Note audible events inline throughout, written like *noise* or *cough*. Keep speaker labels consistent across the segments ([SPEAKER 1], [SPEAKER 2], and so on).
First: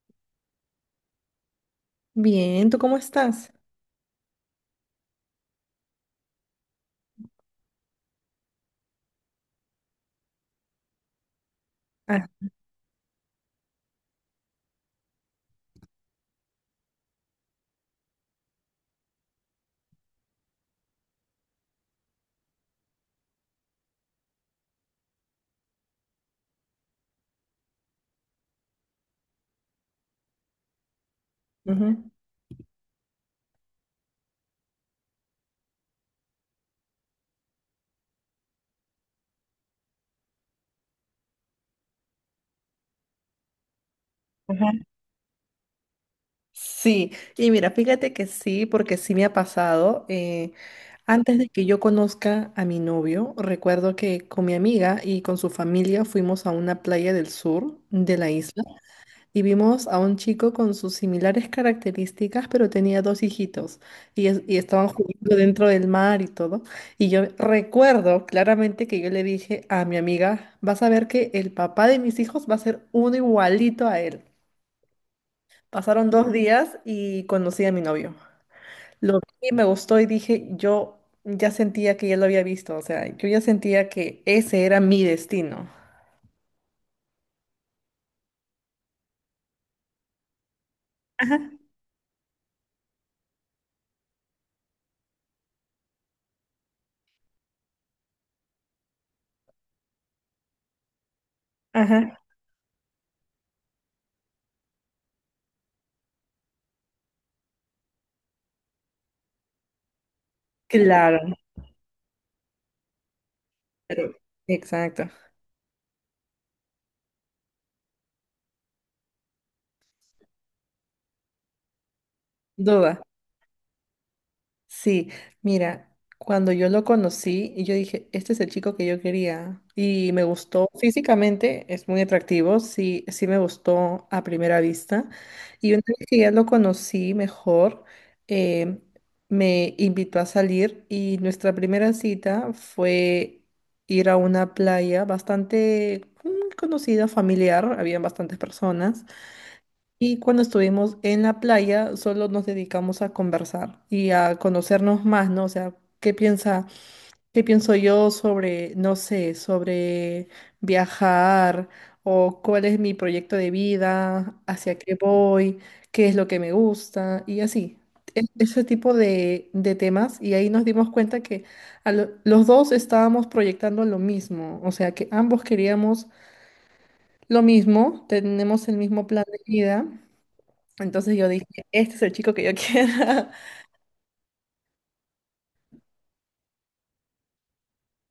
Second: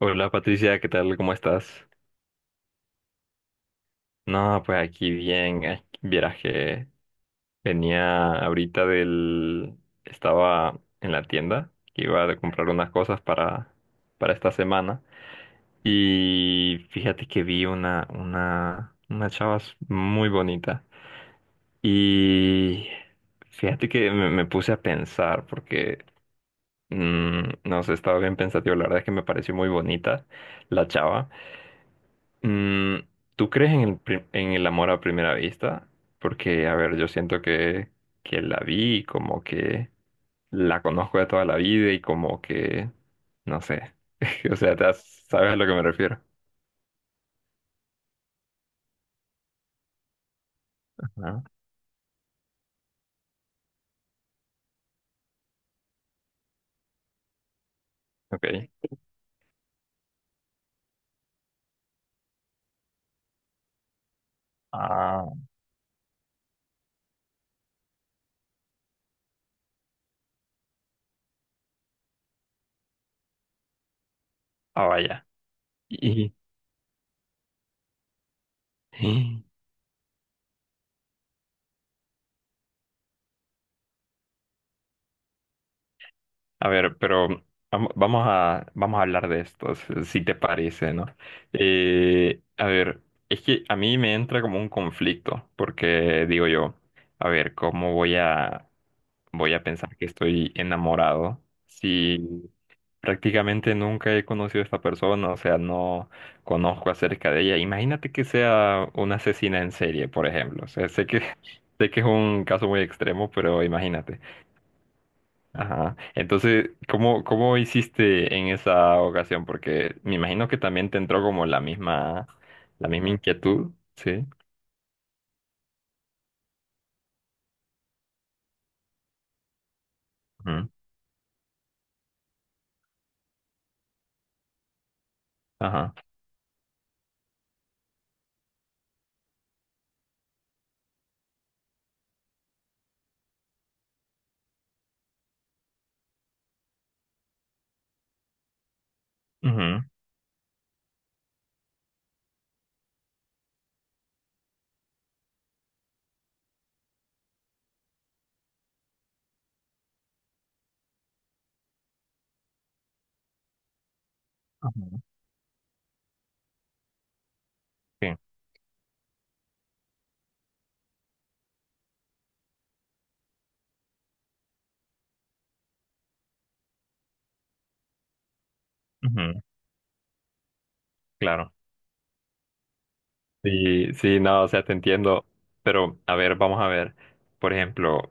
[SPEAKER 1] Hola Patricia, ¿qué tal? ¿Cómo estás?
[SPEAKER 2] Bien, ¿tú cómo estás?
[SPEAKER 1] No, pues aquí bien. Ay, vieras que venía ahorita del... Estaba en la tienda, que iba
[SPEAKER 2] Ah,
[SPEAKER 1] a comprar unas cosas para esta semana. Y fíjate que vi una, una chava muy bonita. Y fíjate que me puse a pensar, porque, no sé, estaba bien pensativo. La verdad es que me pareció muy bonita la chava.
[SPEAKER 2] ujú.
[SPEAKER 1] Mm, ¿Tú crees en en el amor a primera vista? Porque, a ver, yo siento que la vi, como que la conozco de toda la vida y como que, no sé, *laughs* o
[SPEAKER 2] Ajá.
[SPEAKER 1] sea, sabes a lo que me refiero.
[SPEAKER 2] Sí, y mira, fíjate que sí, porque sí me ha pasado. Antes
[SPEAKER 1] Ajá.
[SPEAKER 2] de que yo conozca a mi novio, recuerdo que con mi amiga y con su familia fuimos a una playa del sur de la isla.
[SPEAKER 1] Ok.
[SPEAKER 2] Y vimos a un chico con sus similares características, pero tenía dos hijitos y estaban
[SPEAKER 1] Ah,
[SPEAKER 2] jugando dentro del mar y todo. Y yo recuerdo claramente que yo le dije a mi amiga, vas a ver que el papá de mis hijos va a ser uno igualito a él.
[SPEAKER 1] ah, vaya.
[SPEAKER 2] Pasaron dos
[SPEAKER 1] Y,
[SPEAKER 2] días y conocí a mi novio. Lo vi, me
[SPEAKER 1] *laughs*
[SPEAKER 2] gustó y dije, yo ya sentía que ya lo había visto, o sea, yo ya sentía que ese era mi destino.
[SPEAKER 1] a ver, pero vamos a, vamos a hablar de estos, si te parece, ¿no?
[SPEAKER 2] Ajá.
[SPEAKER 1] A ver, es que a mí me entra como un conflicto, porque digo yo, a ver, ¿voy a pensar que estoy enamorado
[SPEAKER 2] Ajá,
[SPEAKER 1] si prácticamente nunca he conocido a esta persona? O sea, no conozco acerca de ella. Imagínate que sea una asesina en serie, por ejemplo. O sea, sé que,
[SPEAKER 2] claro,
[SPEAKER 1] *laughs* sé que es un caso muy extremo, pero
[SPEAKER 2] pero-
[SPEAKER 1] imagínate.
[SPEAKER 2] exacto.
[SPEAKER 1] Ajá. Entonces, ¿cómo hiciste en esa ocasión? Porque me imagino que también te entró como la
[SPEAKER 2] Duda.
[SPEAKER 1] misma inquietud, ¿sí?
[SPEAKER 2] Sí, mira, cuando yo lo conocí, y yo dije, este es el chico que yo quería y me gustó
[SPEAKER 1] Ujú.
[SPEAKER 2] físicamente, es muy atractivo, sí, sí me gustó a primera vista. Y una
[SPEAKER 1] Ajá.
[SPEAKER 2] vez que ya lo conocí mejor, eh, me invitó a salir y nuestra primera cita fue ir a una playa bastante conocida, familiar, habían bastantes personas.
[SPEAKER 1] Ujú.
[SPEAKER 2] Y cuando estuvimos en la playa, solo nos dedicamos a conversar y a conocernos más, ¿no? O sea, ¿qué piensa, ¿qué pienso yo sobre, no sé, sobre viajar o cuál es mi proyecto de vida, hacia qué
[SPEAKER 1] Ujú.
[SPEAKER 2] voy, qué es lo que me gusta y así.
[SPEAKER 1] Sí.
[SPEAKER 2] Ese tipo de temas y ahí nos dimos cuenta que los dos estábamos proyectando lo mismo, o sea que ambos queríamos lo mismo, tenemos el mismo plan de
[SPEAKER 1] Ujú.
[SPEAKER 2] vida. Entonces yo dije,
[SPEAKER 1] Claro.
[SPEAKER 2] este es el chico que yo quiero. *laughs*
[SPEAKER 1] Sí, sí, no, o sea, te entiendo. Pero, a ver, vamos a ver. Por ejemplo,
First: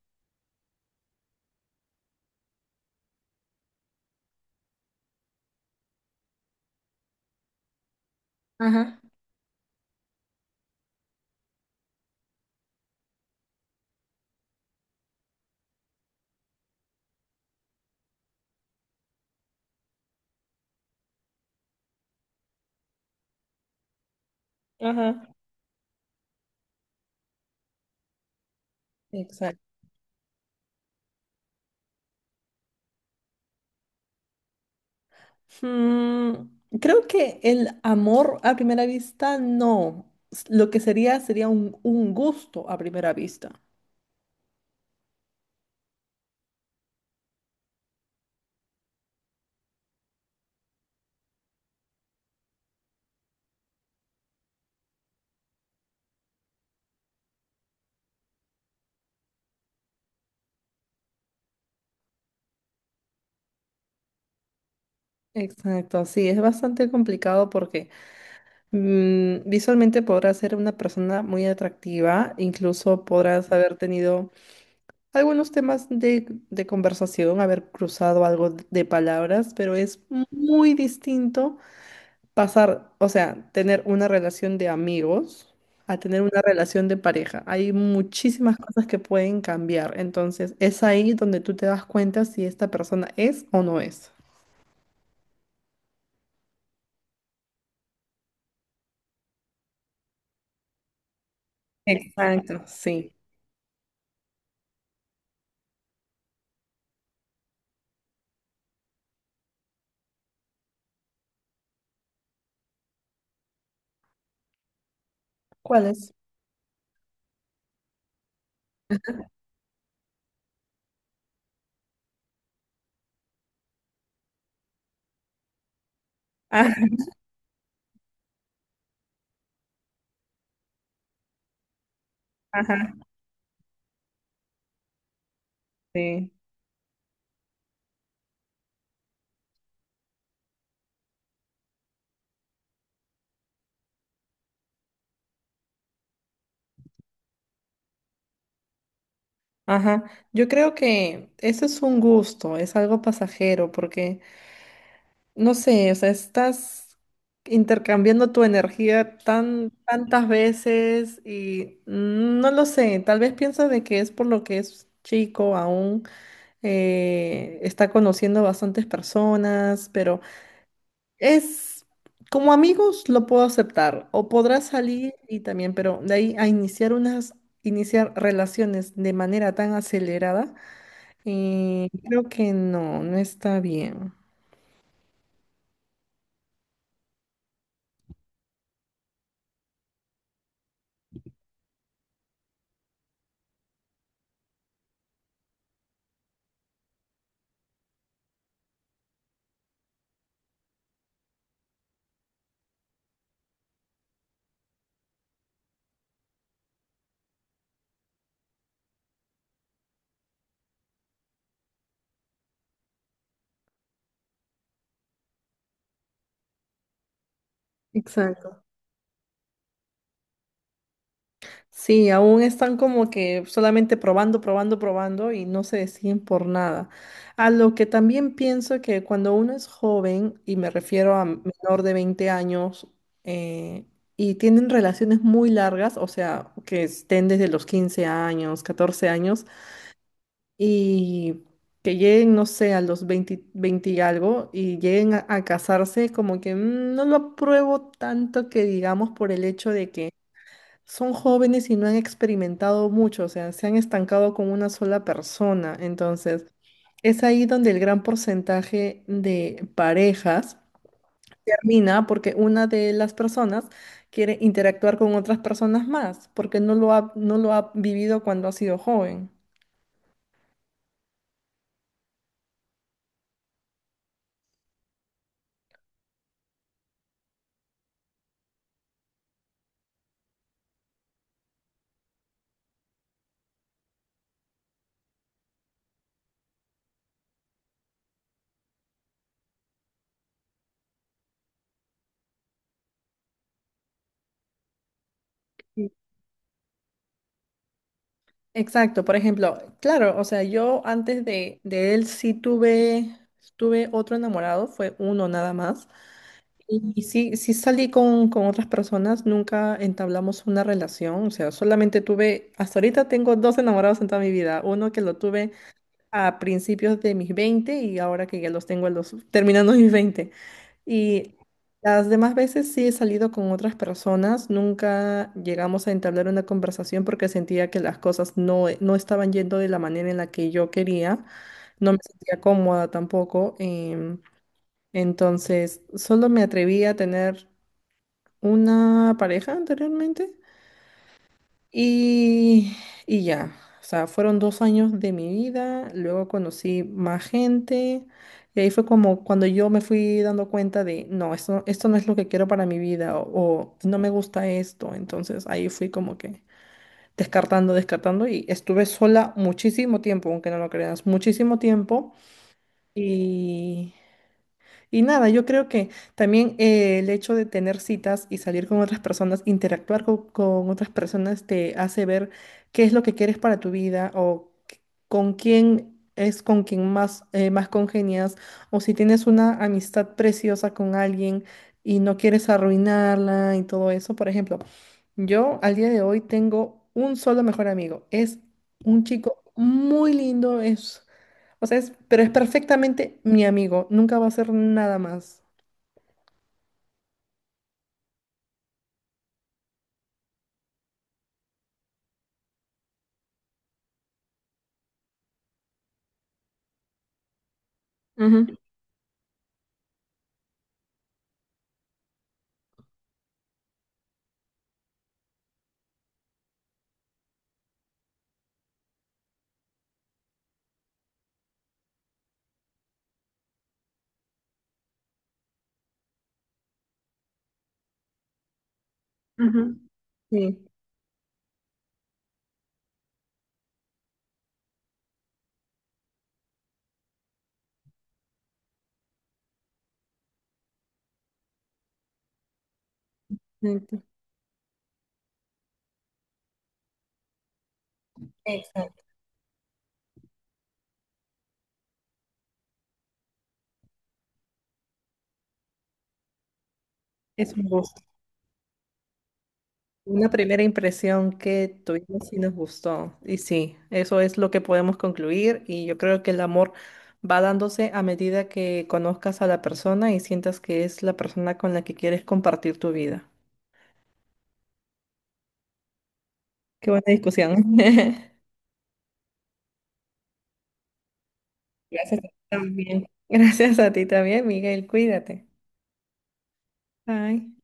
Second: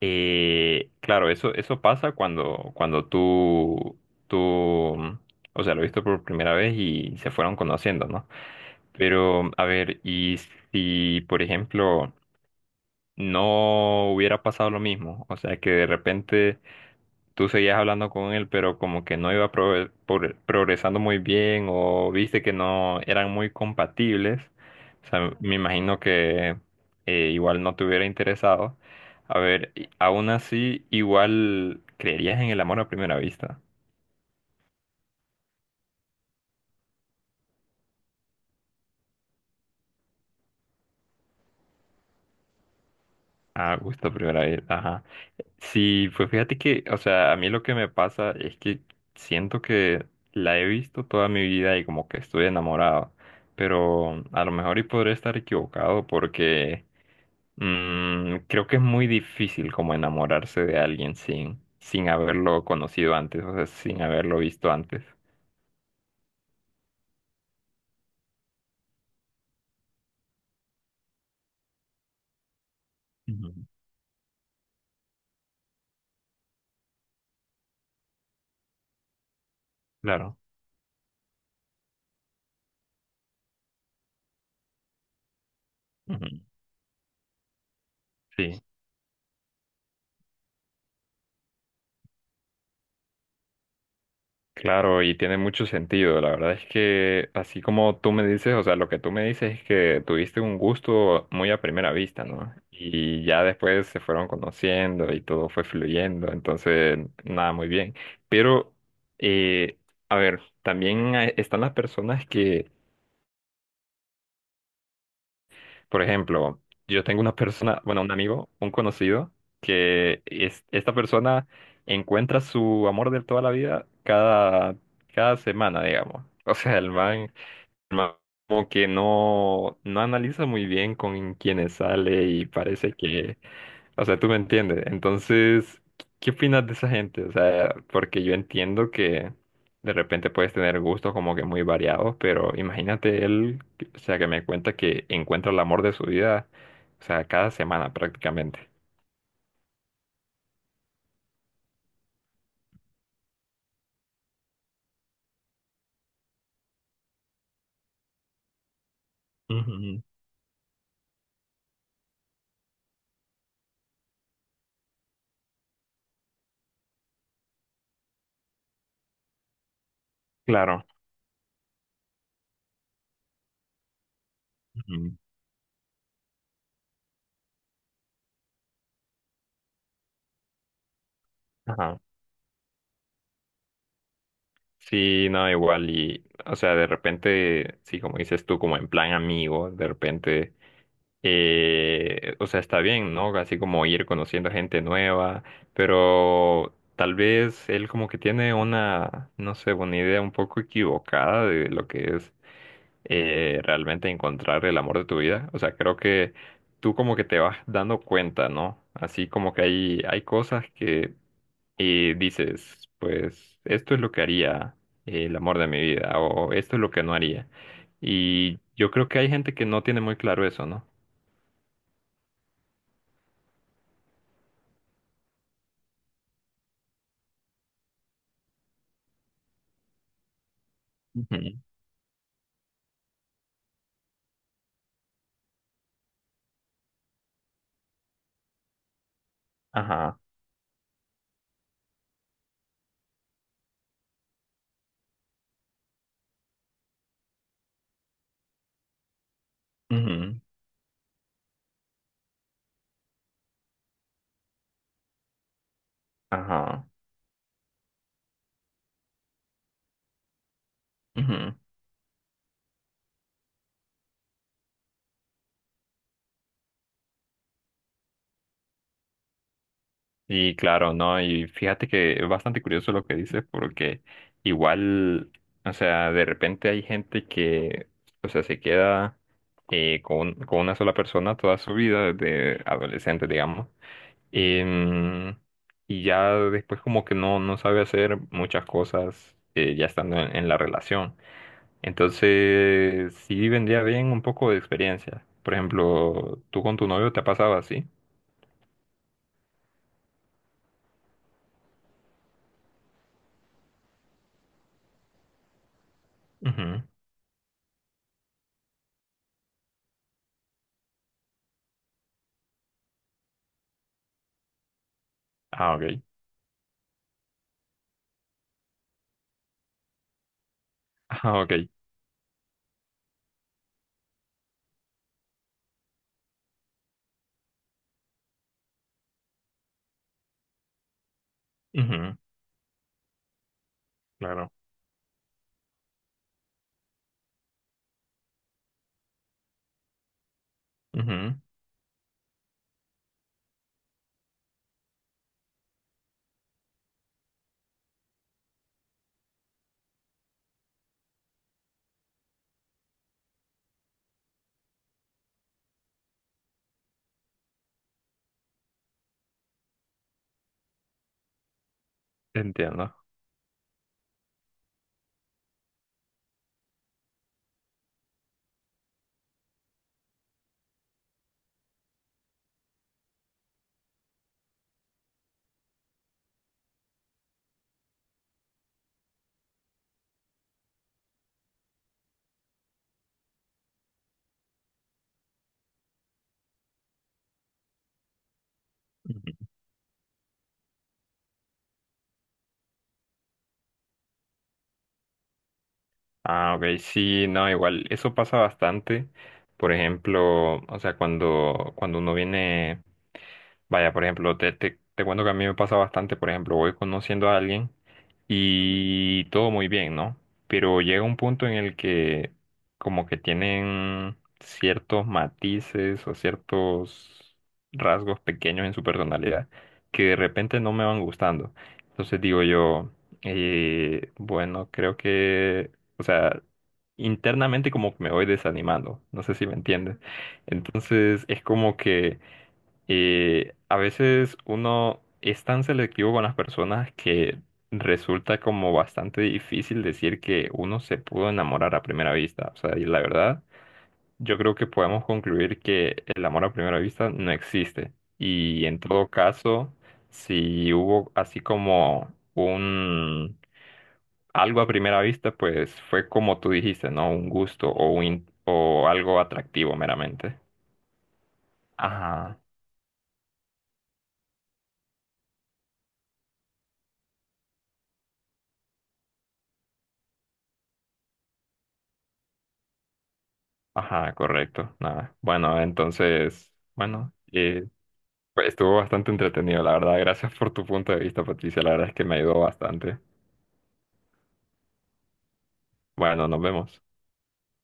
[SPEAKER 1] claro, eso pasa cuando, cuando tú, mm, o sea, lo viste por primera vez y se fueron conociendo, ¿no?
[SPEAKER 2] Ajá,
[SPEAKER 1] Pero, a ver, y si, por ejemplo, no hubiera pasado lo mismo. O sea, que de repente tú seguías hablando con él, pero como que no iba progresando muy bien o viste que no eran muy compatibles. O
[SPEAKER 2] ajá.
[SPEAKER 1] sea, me imagino que igual no te hubiera interesado. A
[SPEAKER 2] Exacto.
[SPEAKER 1] ver, aún así, igual creerías en el amor a primera vista.
[SPEAKER 2] Mm, Creo que el amor a primera vista no. Lo que sería un, gusto a primera vista.
[SPEAKER 1] A gusto a primera vista, ajá. Sí, pues fíjate que, o sea, a mí lo que me pasa es que siento que la he visto toda mi vida y como que estoy enamorado, pero a lo mejor y podré estar equivocado porque creo que es muy difícil como enamorarse de alguien sin, sin haberlo conocido antes, o sea, sin haberlo visto antes.
[SPEAKER 2] Exacto, sí, es bastante complicado porque visualmente podrás ser una persona muy atractiva, incluso
[SPEAKER 1] Ujú.
[SPEAKER 2] podrás haber tenido algunos temas de conversación, haber cruzado algo de palabras, pero es
[SPEAKER 1] Claro.
[SPEAKER 2] muy distinto pasar, o sea, tener una relación de amigos a tener
[SPEAKER 1] Ujú.
[SPEAKER 2] una relación de pareja. Hay muchísimas
[SPEAKER 1] Sí.
[SPEAKER 2] cosas que pueden cambiar. Entonces, es ahí donde tú te das cuenta si esta persona es o no es.
[SPEAKER 1] Claro, y tiene mucho sentido. La verdad es que así como tú me dices, o sea, lo que tú me dices es que tuviste un gusto muy a primera vista, ¿no?
[SPEAKER 2] Exacto, sí.
[SPEAKER 1] Y ya después se fueron conociendo y todo fue fluyendo, entonces nada, muy bien. Pero, eh, a ver, también están las personas que,
[SPEAKER 2] ¿Cuál
[SPEAKER 1] por
[SPEAKER 2] es?
[SPEAKER 1] ejemplo, yo tengo una persona, bueno, un amigo, un conocido, que es, esta persona encuentra su amor de toda la vida cada semana, digamos. O
[SPEAKER 2] Ah,
[SPEAKER 1] sea, el
[SPEAKER 2] *laughs*
[SPEAKER 1] man ma- como que no, no analiza muy bien con quienes sale y parece
[SPEAKER 2] ajá,
[SPEAKER 1] que, o sea, tú me entiendes. Entonces,
[SPEAKER 2] sí.
[SPEAKER 1] ¿qué opinas de esa gente? O sea, porque yo entiendo que de repente puedes tener gustos como que muy variados, pero imagínate él, o sea, que me cuenta que encuentra el amor de su vida, o sea, cada semana prácticamente.
[SPEAKER 2] Ajá. Yo creo que eso es un gusto, es algo pasajero, porque no sé, o sea, estás intercambiando tu energía
[SPEAKER 1] Ujú,
[SPEAKER 2] tantas veces y no lo sé, tal vez piensa de que es por lo que es chico aún, está conociendo bastantes personas, pero
[SPEAKER 1] claro.
[SPEAKER 2] es como amigos lo puedo aceptar o podrás salir
[SPEAKER 1] Ujú.
[SPEAKER 2] y también, pero de ahí a iniciar unas, iniciar relaciones de manera tan acelerada,
[SPEAKER 1] Ajá.
[SPEAKER 2] creo que no, no está bien.
[SPEAKER 1] Sí, no, igual y, o sea, de repente, sí, como dices tú, como en plan amigo, de repente o sea, está bien, ¿no? Así como ir conociendo gente nueva, pero tal vez él como que tiene una, no sé, una idea un poco equivocada de lo que es realmente encontrar el amor de tu vida. O sea, creo que tú como que te vas dando cuenta, ¿no? Así como que hay cosas que dices, pues esto es lo que haría el amor de mi vida o esto es lo que no haría. Y
[SPEAKER 2] Exacto.
[SPEAKER 1] yo creo que hay gente que no tiene muy claro eso, ¿no?
[SPEAKER 2] Sí, aún están como que solamente probando, probando, probando y no se deciden por nada. A lo que también pienso que cuando uno es joven, y me refiero a menor de 20 años, eh, y tienen relaciones muy largas, o sea, que estén desde los 15 años, 14 años,
[SPEAKER 1] Ajá,
[SPEAKER 2] y que lleguen, no sé, a los 20, y algo, y lleguen a casarse, como que no lo apruebo tanto que digamos por el hecho de que
[SPEAKER 1] ujú,
[SPEAKER 2] son jóvenes y no han experimentado mucho, o sea, se han estancado con una sola persona. Entonces,
[SPEAKER 1] ajá,
[SPEAKER 2] es ahí donde el gran porcentaje de parejas
[SPEAKER 1] ujú.
[SPEAKER 2] termina porque una de las personas quiere interactuar con otras personas más, porque no lo ha vivido cuando ha sido joven.
[SPEAKER 1] Y claro, ¿no? Y fíjate que es bastante curioso lo que dices porque igual, o sea, de repente hay gente que, o sea, se queda con una sola persona toda su vida, desde adolescente, digamos. Em, y ya después como que no, no sabe hacer muchas cosas ya estando en la relación. Entonces, sí vendría bien un poco de experiencia. Por ejemplo, ¿tú con tu novio te ha pasado así?
[SPEAKER 2] Exacto, por ejemplo, claro, o sea, yo antes de él sí tuve otro enamorado, fue uno nada más.
[SPEAKER 1] Ujú.
[SPEAKER 2] Y sí, sí salí con otras personas, nunca entablamos una relación, o sea, solamente tuve, hasta ahorita tengo dos enamorados en toda mi vida, uno que lo tuve
[SPEAKER 1] Ah, ok.
[SPEAKER 2] a principios de mis 20 y ahora que ya los tengo a los, *laughs* terminando mis veinte. Y
[SPEAKER 1] Ah, ok.
[SPEAKER 2] las demás veces sí he salido con otras personas, nunca llegamos a entablar una conversación porque sentía que las cosas no estaban yendo de la manera en la que yo quería, no me
[SPEAKER 1] Ujú.
[SPEAKER 2] sentía cómoda tampoco.
[SPEAKER 1] Claro.
[SPEAKER 2] Entonces, solo me atreví a tener una pareja anteriormente
[SPEAKER 1] Ujú.
[SPEAKER 2] y, y ya, o sea, fueron 2 años de mi vida, luego conocí más gente y ahí fue como cuando yo me fui dando cuenta de, no, esto no es lo que quiero para mi vida o no me gusta esto, entonces ahí fui como que descartando, descartando y estuve sola muchísimo tiempo, aunque no lo creas, muchísimo tiempo
[SPEAKER 1] Entiendo.
[SPEAKER 2] y y nada, yo creo que también el hecho de tener citas y salir con otras personas, interactuar otras personas, te hace ver qué es lo que quieres para tu vida o con quién es con quien más, más congenias o si tienes una amistad preciosa con alguien y no quieres arruinarla y todo eso. Por ejemplo, yo al día de hoy tengo un solo mejor amigo. Es un chico
[SPEAKER 1] Ujú.
[SPEAKER 2] muy lindo, es, o sea, es, pero es perfectamente mi amigo. Nunca va a ser nada más.
[SPEAKER 1] Ah, ok, sí, no, igual, eso pasa bastante. Por ejemplo, o sea, cuando, cuando uno viene, vaya, por ejemplo, te cuento que a mí me pasa bastante, por ejemplo, voy conociendo a alguien
[SPEAKER 2] Ujú,
[SPEAKER 1] y todo muy bien, ¿no? Pero llega un punto en el que como que tienen ciertos matices o ciertos rasgos pequeños en su personalidad que de repente no me van gustando. Entonces digo yo, bueno, creo que o sea, internamente como que me voy desanimando, no sé si me
[SPEAKER 2] ujú.
[SPEAKER 1] entiendes.
[SPEAKER 2] Sí,
[SPEAKER 1] Entonces es como que a veces uno es tan selectivo con las personas que resulta como bastante difícil decir que uno se pudo enamorar a primera vista. O sea, y la verdad,
[SPEAKER 2] exacto.
[SPEAKER 1] yo creo que podemos concluir que el amor a primera vista no existe. Y en
[SPEAKER 2] Exacto.
[SPEAKER 1] todo caso, si hubo así como un algo a primera vista, pues fue como tú dijiste, ¿no? Un
[SPEAKER 2] Es un
[SPEAKER 1] gusto o,
[SPEAKER 2] gusto.
[SPEAKER 1] un, in- o algo atractivo
[SPEAKER 2] Una
[SPEAKER 1] meramente.
[SPEAKER 2] primera impresión que tuvimos y
[SPEAKER 1] Ajá,
[SPEAKER 2] nos gustó. Y sí, eso es lo que podemos concluir. Y yo creo que el amor va dándose a medida que conozcas a la persona y sientas que es la persona con la que quieres compartir tu vida.
[SPEAKER 1] ajá, correcto. Nada. Bueno, entonces,
[SPEAKER 2] Qué buena
[SPEAKER 1] bueno,
[SPEAKER 2] discusión. *laughs*
[SPEAKER 1] pues, estuvo bastante entretenido, la verdad. Gracias por tu punto de vista, Patricia. La verdad es que me
[SPEAKER 2] Gracias a ti
[SPEAKER 1] ayudó bastante.
[SPEAKER 2] también. *laughs* Gracias a ti también, Miguel. Cuídate.
[SPEAKER 1] Bueno, nos vemos.
[SPEAKER 2] Bye.